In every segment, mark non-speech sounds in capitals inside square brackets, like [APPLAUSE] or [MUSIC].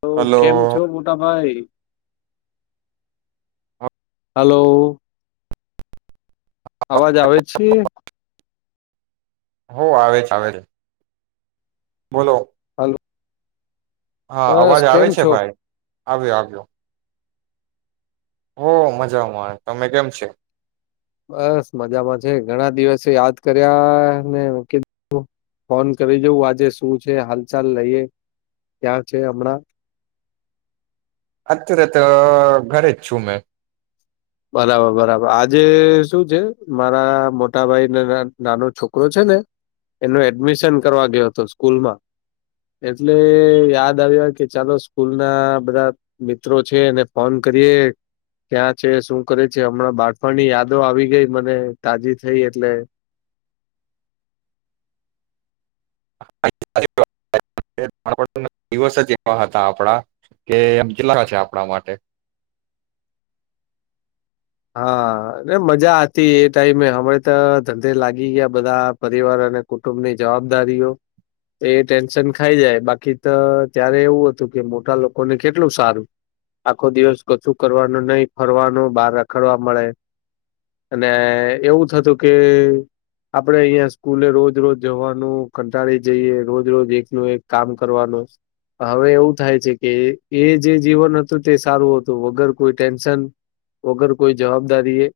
તો કેમ હલો છો મોટા ભાઈ? હાલો. અવાજ આવે છે? હો, આવે છે, આવે છે, બોલો? હાલો. હા, અવાજ આવે છે ભાઈ. આવ્યો આવ્યો. હો, મજામાં, તમે કેમ છે? બસ મજામાં છે. ઘણા દિવસે યાદ કર્યા ને કીધું ફોન કરી જોવ આજે શું છે હાલ ચાલ લઈએ. ક્યાં છે હમણાં? અત્યારે તો ઘરે જ છું મેં. બરાબર બરાબ આજે શું છે મારા મોટાભાઈને નાનો છોકરો છે ને એનો એડમિશન કરવા ગયો હતો સ્કૂલમાં એટલે યાદ આવ્યા કે ચાલો સ્કૂલ ના બધા મિત્રો છે એને ફોન કરીએ. ક્યાં છે શું કરે છે? હમણાં બાળપણની યાદો આવી ગઈ મને તાજી થઈ એટલે. [INAUDIBLE] એ આ લોકો [INAUDIBLE] દિવસ જ એ [INAUDIBLE] તા આપડા કે એમ કેટલા છે આપણા માટે? હા મજા હતી એ ટાઈમે. હમે તો ધંધે લાગી ગયા બધા પરિવાર અને કુટુંબની જવાબદારીઓ એ ટેન્શન ખાઈ જાય બાકી તો ત્યારે એવું હતું કે મોટા લોકોને કેટલું સારું આખો દિવસ કશું કરવાનું નહિ. ફરવાનું બાર કરવા મળે અને એવું થતું કે આપડે અહિયા સ્કૂલે રોજ રોજ જવાનું કંટાળી જઈએ. રોજ રોજ એકનું એક કામ કરવાનું પણ હવે એવું થાય છે કે એ જે જીવન હતું તે સારું હતું વગર કોઈ ટેન્શન, વગર કોઈ જવાબદારી એ.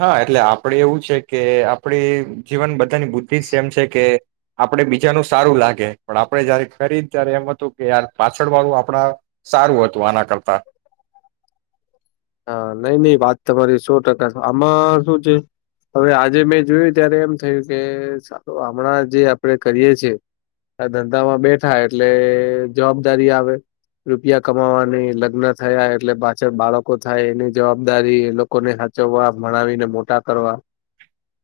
હા એટલે આપડે એવું છે કે આપડે જીવન બ તાની બુદ્ધિ સેમ છે કે આપડે બીજાનું સારું લાગે પણ આપડે જયારે કરીએ ત્યારે એમ હતું કે યાર પાછળ વાળું આપણા સારું હતું આના કરતા હા નઈ નઈ વાત તમારી સો ટકા આમાં શું છે હવે આજે મેં જોયું ત્યારે એમ થયું કે સાલુ હમણાં જે આપડે કરીય છેએ આ ધંધામાં બેઠા એટલે જવાબદારી આવે રૂપિયા કમાવાની લગ્ન થયા એટલે પાછળ બાળકો થાય એની જવાબદારી એ લોકોને હાચવવા ભણાવીને મોટા કરવા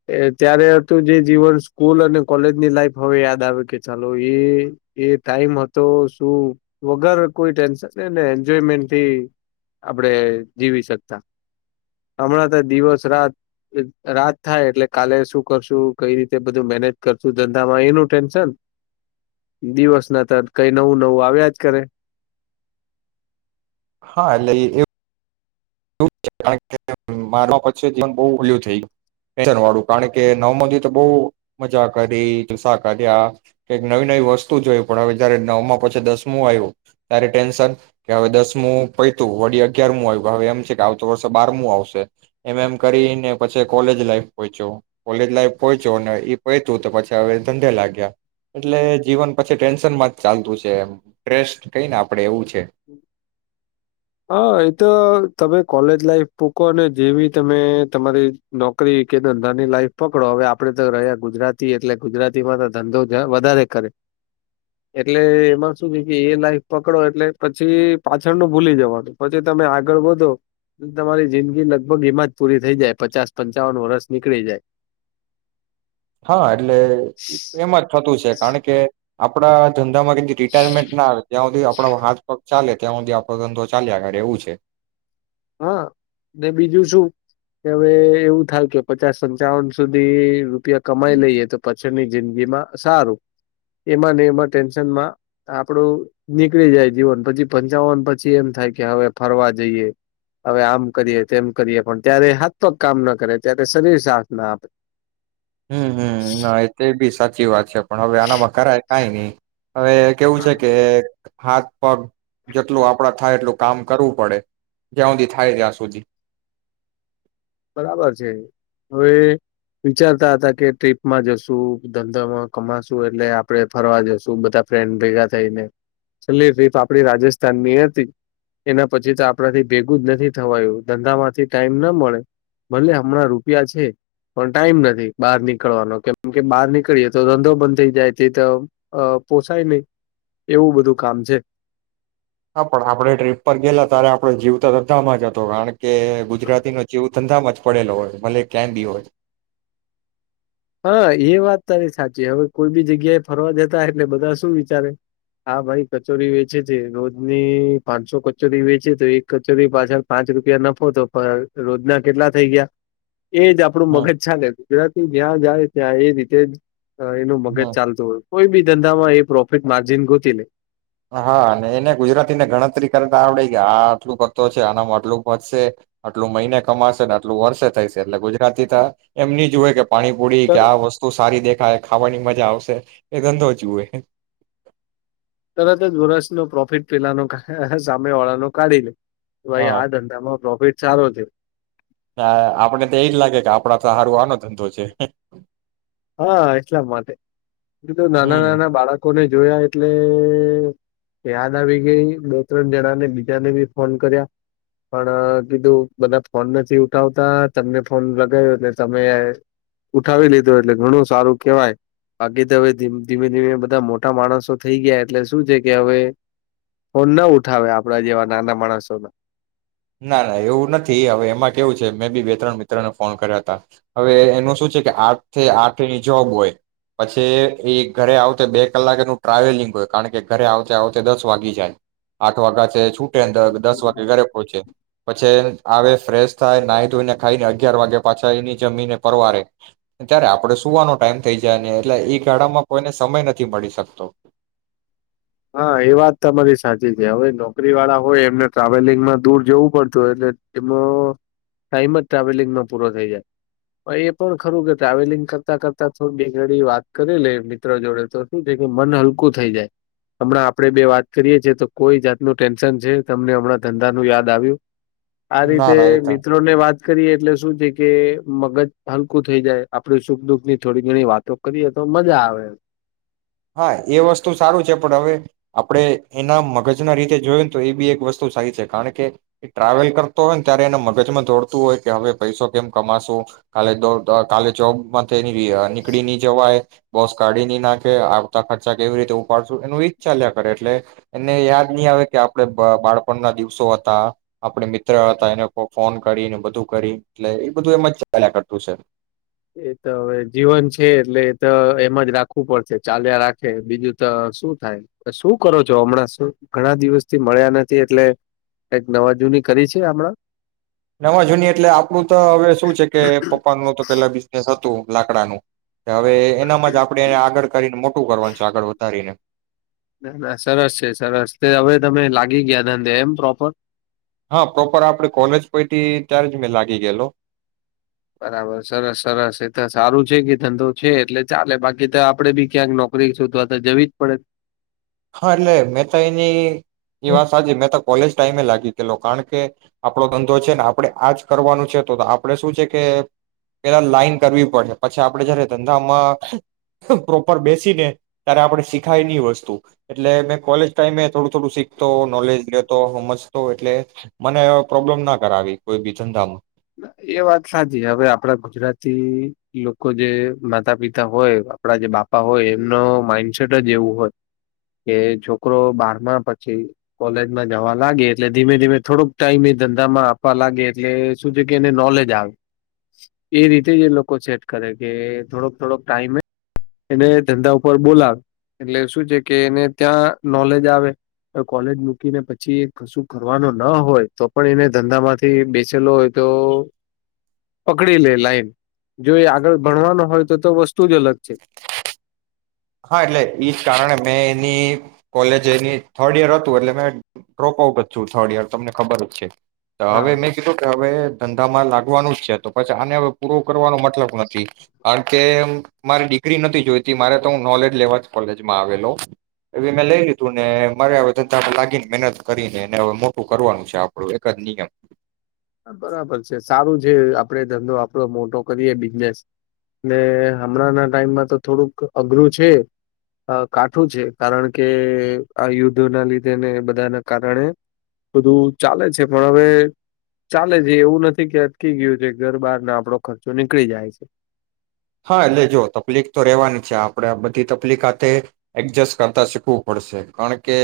એ ત્યારે હતું જે જીવન સ્કૂલ અને કોલેજની લાઈફ હવે યાદ આવે કે ચાલો એ ટાઈમ હતો શું વગર કોઈ ટેન્શન ને એન્જોયમેન્ટથી આપણે જીવી શકતા હમણાં તો દિવસ રાત, રાત થાય એટલે કાલે શું કરશું કઈ રીતે બધું મેનેજ કરશું ધંધામાં એનું ટેન્શન. દિવસ ના થાત કઈક નવું નવું આવ્યા જ કરે હા [UNINTELLIGIBLE] લઈ લીધુ [INAUDIBLE] બારમા પછી બહુ ઓલું થય ગયુ ટેનસન વાળું કારણ કે નવમાં તો બહુ મજા કરી, જલસા કર્યા, કઇક નવી નવી વસ્તુ જોય, પણ હવે જયારે નવમાં પછી દસમું આવ્યું ત્યારે ટેન્શન કે હવે દસમું પયતું વડી અગિયારમું આવ્યું હવે એમ કે આવતો વર્ષ બારમું આવશે એમ એમ કરીને પછી કોલેજ લાઈફ પોઇચો હુ. કોલેજ લાઈફ પોઇચો ને એ પયતું તો પછી હવે ધંધે લાગ્યા એટલે જીવન પછી ટેન્શનમાં માજ ચાલતું છે એમ સ્ટ્રેસ કઈને આપડે એવું છે. હા એ તો તમે કોલેજ લાઈફ મૂકો ને જેવી તમે તમારી નોકરી કે ધંધાની લાઈફ પકડો હવે આપડે તો રહ્યા ગુજરાતી એટલે ગુજરાતીમાં તો ધંધો વધારે કરે, એટલે એમાં શું છે કે એ લાઈફ પકડો એટલે પછી પાછળ ન ભૂલી જવાનું. પછી તમે આગળ વધો તમારી તો જિંદગી લગભગ એમાં જ પૂરી થઈ જાય પચાસ પંચાવન વર્ષ નીકળી જાય હા, એટલે એમ જ થતું છે. કારણ કે આપડા ધન ધા મા કઈ રિટાયરમેન્ટ ના આવે જ્યાં હુંધી આપડા હાથ પગ ચાલે ત્યાં હુંધી આપડો ધંધો ચાલ્યા કરે એવું છે. હા, અને બીજું શું કે હવે એવું થાય કે પચાસ પંચાવન સુધી રૂપિયા કમાઈ લઈએ તો પછી પાછળની જિંદગીમાં સારું એમાં ને એમાં ટેન્શનમાં આપડું નીકળી જાય જીવન પછી પંચાવન પછી એમ થાય કે હવે ફરવા જઈએ હવે આમ કરીએ તેમ કરીએ પણ ત્યારે હાથપગ કામ ના કરે ત્યારે શરીર સાથ ના આપે હમ હમ ના એ તો બી સાચ ચી વાત છે પણ હવે વ્યાહના મકારાય કઈ નહી હવે કેવું છે કે હા પગ જેટલું આપડા થાય એટલું કામ કરવું પડે જ્યાં સુધી થાય ત્યાં સુધી બરાબર છે હવે વિચારતા હતા કે ટ્રીપમાં જશું ધંધામાં કમાશું એટલે આપણે ફરવા જશું બધા ફ્રેન્ડ ભેગા થઈને છેલ્લી ટ્રીપ આપડી રાજસ્થાનની હતી એના પછી તો આપણાથી ભેગું જ નથી થવાયું ધંધામાંથી ટાઈમ ના મળે ભલે હમણાં રૂપિયા છે પણ ટાઈમ નથી બહાર નીકળવાનો કેમ કે બહાર નીકળીએ તો ધંધો બંધ થઇ જાય તે તો પોસાય નહી એવું બધું કામ છે. હા પણ આપડણે ટ્રીપ પર ગેલા ત્યારે આપડો જીવ તો બધામાં જ હતો કારણ કે કે ગુજરાતી ન જેવુ ધંધામાં જ પડેલો હોય મલે ક્યાં બી હોય હા એ વાત તારી સાચી હવે કોઈ બી જગ્યા એ ફરવા જતા એટલે બધા શું વિચારે હા ભાઈ કચોરી વેચે છે રોજની પાંચસો કચોરી વેચે તો એક કચોરી પાછળ પાંચ રૂપિયા નફો તો રોજના કેટલા થઈ ગયા? એજ આપડું હમ મગજ છે ને ગુજરાતી જાય ત્યાં એ રીતે જ એનું મગજ હમ ચાલતું હોય. કોઈ બી ધંધામાં એ પ્રોફિટ માર્જિન ગોતી લઈ હા અને એને ગુજરાતીને ગણતરી કરતા આવડે કે આ આટલું પતો છે આનામાં આટલું વધશે આટલું મહિને કમાશે ને આટલું વર્ષે થઈશે એટલે ગુજરાતી તો એમની જ હોય કે પાણીપુડી કે આ વસ્તુ સારી દેખ ખાવાની મજા આવશે એ ધંધો જુએ તરત જ વર્ષનો પ્રોફિટ પેલાનો સામે વાળાનો કાઢી લે ભાઈ હા આ ધંધામાં પ્રોફિટ સારો છે. હા આપડે તો એજ લાગે કે આપડા તો સારો આનો ધંધો છે. હા એટલા માટે બીજું નાના હમ નાના બાળકોને જોયા એટલે યાદ આવી ગઈ બે ત્રણ જણા ને બીજાને બી ફોન કર્યા પણ કીધું બધા ફોન નથી ઉઠાવતા તમને ફોન લગાવ્યો એટલે તમે ઉઠાવી લીધો એટલે ઘણું સારું કેવાય બાકી તો હવે ધીમે ધીમે બધા મોટા માણસો થઈ ગયા એટલે શું છે કે હવે ફોન ના ઉઠાવે આપડા જેવા નાના માણસોના ના ના એવું નથી હવે એમાં કેવું છે મે બી બે ત્રણ મિત્રને ફોન કર્યા હતા. હવે એનું શું છે. કે આઠથી આઠની જોબ હોય પછી એ ઘરે આવતે બે કલાકનું ટ્રાવેલિંગ હોય કારણ કે ઘરે આવતે આવતે દસ વાગી જાય આઠ વાગ્યા છે છૂટે ને દસ વાગે ઘરે પહોંચે. પછી આવે ફ્રેશ થાય નાઇ ધોઈને ખાઈને અગિયાર વાગે પાછા એની જમીને પરવારે ત્યારે આપણે સુવાનો ટાઈમ થઈ જાય ને એટલે એ ગાળામાં કોઈને સમય નથી મળી શકતો. હા એ વાત તમારી સાચી છે. હવે નોકરી વાળા હોય એમને ટ્રાવેલિંગમાં દૂર જવું પડતું હોય એટલે એમાં ટાઈમ જ ટ્રાવેલિંગમાં પૂરો થઈ જાય. હવે એ પણ ખરું કે ટ્રાવેલિંગ કરતા કરતા થોડી બે ઘડી વાત કરી લે મિત્ર જોડે તો શું છે કે મન હલકું થઈ જાય. હમણાં આપડે બે વાત કરીએ છીએ તો કોઈ જાતનું ટેન્શન છે તમને હમણાં ધંધા નું યાદ આવ્યું? આ ના રીતે ના એ તો મિત્રો ને વાત કરીએ એટલે શું છે કે મગજ હલકું થઈ જાય આપડ સુખ દુઃખની થોડી ઘણી વાતો કરીએ તો મજા આવે હા એ વસ્તુ સારું છે પણ હવે આપણેે એના મગજના રીતે જોય ને તો એ બી એક વસ્તુ સારી છે કારણ કે એ ટ્રાવેલ કરતો હોય ને ત્યારે એના મગજમાં દોડતું હોય કે હવે પૈસો કેમ કમાશું કાલે દોડ કાલે જોબ માંથી નીકળી નહી જવાય બોસ કાઢી નહી નાખે કે આવતા ખર્ચા કેવી રીતે ઉપાડશું એનું એ ચાલ્યા કરે એટલે એને યાદ નહી આવે કે આપડે બાળપણના દિવસો હતા આપણે મિત્ર હતા એને ફોન કરીને બધું કરી એટલે એ બધું એમ જ ચાલ્યા કરતું છે. એ તો હવે જીવન છે એટલે એ તો એમાં જ રાખવું પડશે. ચાલ્યા રાખે બીજું તો શું થાય શું કરો છો હમણાં ઘણા દિવસ થી મળ્યા નથી એટલે કઈક નવા જૂની કરી છે હમણાં નવા જૂની એટલે આપણું તો હવે શું છે કે પપ્પા હતું તો પહેલાથી હતું લાકડાનું હવે, એનામાં જ આપણે એને આગળ કરીને મોટું કરવાનું છે. આગળ વધારીને, ના ના સરસ છે, સરસ તે હવે તમે લાગી ગયા ધંધે એમ પ્રોપર. હ પ્રોપર આપડે કોલેજ પયટી ત્યારે જ મેં લાગી ગેલો. બરાબર સરસ-સરસ એ તો સારું છે કે ધંધો છે. એટલે ચાલે બાકી તો આપડે બી ક્યાંક નોકરી શોધવા તો જવી જ પડે. હ, એટલે મેં તો એની એ વા સા જે મેં તો કોલેજ ટાઈમે લાગી કે લો કાણ કે આપડો ધંધો છે ને આપડણે આજ કરવાનો છે તો આપડણે શું છે કે પેલા લાઈન કરવી પડે, પછી આપડે જયારે ધંધામાં પ્રોપર બેસીને ત્યારે આપણે શીખાયની વસ્તુ. એટલે મેં કોલેજ ટાઈમે થોડું થોડું શીખતો નોલેજ લેતો હમજતો, એટલે મને પ્રોબ્લેમ ના કરાવી કોઈ બીજુ ધામ એ વાત સાચી. હવે આપડા ગુજરાતી લોકો જે માતા પિતા હોય આપડા જે બાપા હોય એમનો માઈન્ડસેટ જ એવું હોય, કે છોકરો બારમાં પછી કોલેજમાં જવા લાગે એટલે ધીમે ધીમે થોડક ટાઈમ એ ધંધામાં આપવા લાગે. એટલે શું છે કે એને નોલેજ આવે. એ રીતે જ એ લોકો સેટ કરે કે થોડોક-થોડોક ટાઈમે એને ધંધા ઉપર બોલાવે એટલે શું છે કે, એને ત્યાં નોલેજ આવે એ કોલેજ મૂકીને પછી કશું કરવાનું ન હોય તો પણ એને ધંધામાંથી બેસેલો તો પકડી લે લાઈન જો એ આગળ ભણવાનો હોય તો તો વસ્તુ જ અલગ છે. હ, એટલે એજ કારણે મેં એની કોલેજ એની થર્ડ ઈયર હતું, એટલે મેં ડ્રોપ આઉટ જ છું થર્ડ યર તમને ખબર જ છે. ત હા હવેમેં કીધું કે હવે. ધંધામાં લાગવાનું જ છે, તો પછી આને હવે પૂરો કરવાનો મતલબ નથી. અણ કેમ મારી ડિગ્રી નથી જોઈતી મારે એનો નોલેજ લેવા જ કોલેજમાં આવેલો. એવી મેં લઈ લીધું ને મારે હવે ધધામાં લાગીને મહેનત કરીને હ મોટું કરવાનું છે આપણું એક જ નિયમ. બરાબર છે સારું છે. આપડે ધંધો આપડો મોટો કરીએ બિઝનેસ ને હમણાં ના ટાઈમમાં તો થોડુંક અઘરું છે કાઠું છે. કારણ કે આ યુદ્ધ ના લીધેને બધાના કારણે બધું ચાલે છે, પણ હવે ચાલે છે. એવું નથી કે અટકી ગયું છે ઘર બહારનો આપડો ખર્ચો નીકળી જાય છે. હા એટલે જો તકલીફ તો રેવાની છે આપણે આ બધી તકલીક હાથે એડજસ્ટ કરતા શીખવું પડશે. કારણ કે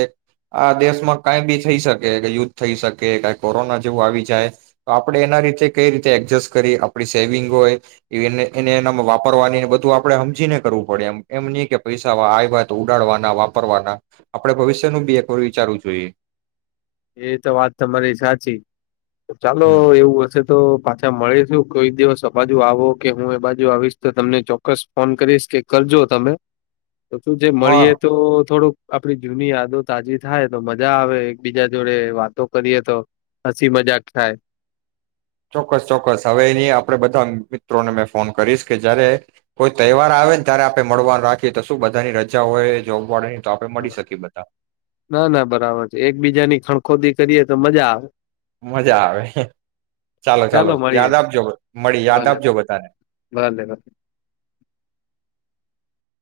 આ દેશમાં કઈ બી થઈ શકે યુદ્ધ થઈ શકે ક કોરોના જેવું આવી જાય તો આપણે એના રીતે કઈ રીતે એડજસ્ટ કરી આપડી સેવિંગ હોય એને એ વાપરવાની બધું આપણે હમજીને કરવું પડે એમ, એમની કે પૈસા આવ્યા તો ઉડાડવાના વાપરવાના આપણે ભવિષ્યનું બી એક વાર વિચારવું જોઈએ. એ તો વાત તમારી સાચી. ચાલો એવું હશે તો પાછા મળીશું કોઈ દિવસ તો બાજુ આવો કે હું એ બાજુ આવીશ તો તમને ચોક્કસ ફોન કરીશ કે કરજો તમે તો શું જે હા મળીએ તો થોડુંક આપડી જૂની યાદો તાજી થાય. તો મજા આવે એક બીજા જોડે વાતો કરીએ, તો હસી મજાક થાય. ચોક્કસ ચોક્કસ હવેની આપડે બધા મિત્રોને મે ફોન કરીશ કે જયારે કોઈ તહેવાર આવે ને ત્યારે આપે મળવાનું રાખીએ તો શું બધાની રજા હોય જોબવાળા ના ના બરાબર છે, એકબીજાની ખણખોદી કરીએ તો મજા આવે. મજા આવે. ચાલો ચાલો યાદ આપજો. મળી યાદ ભલે આપજો બધાને. ભલે ભલે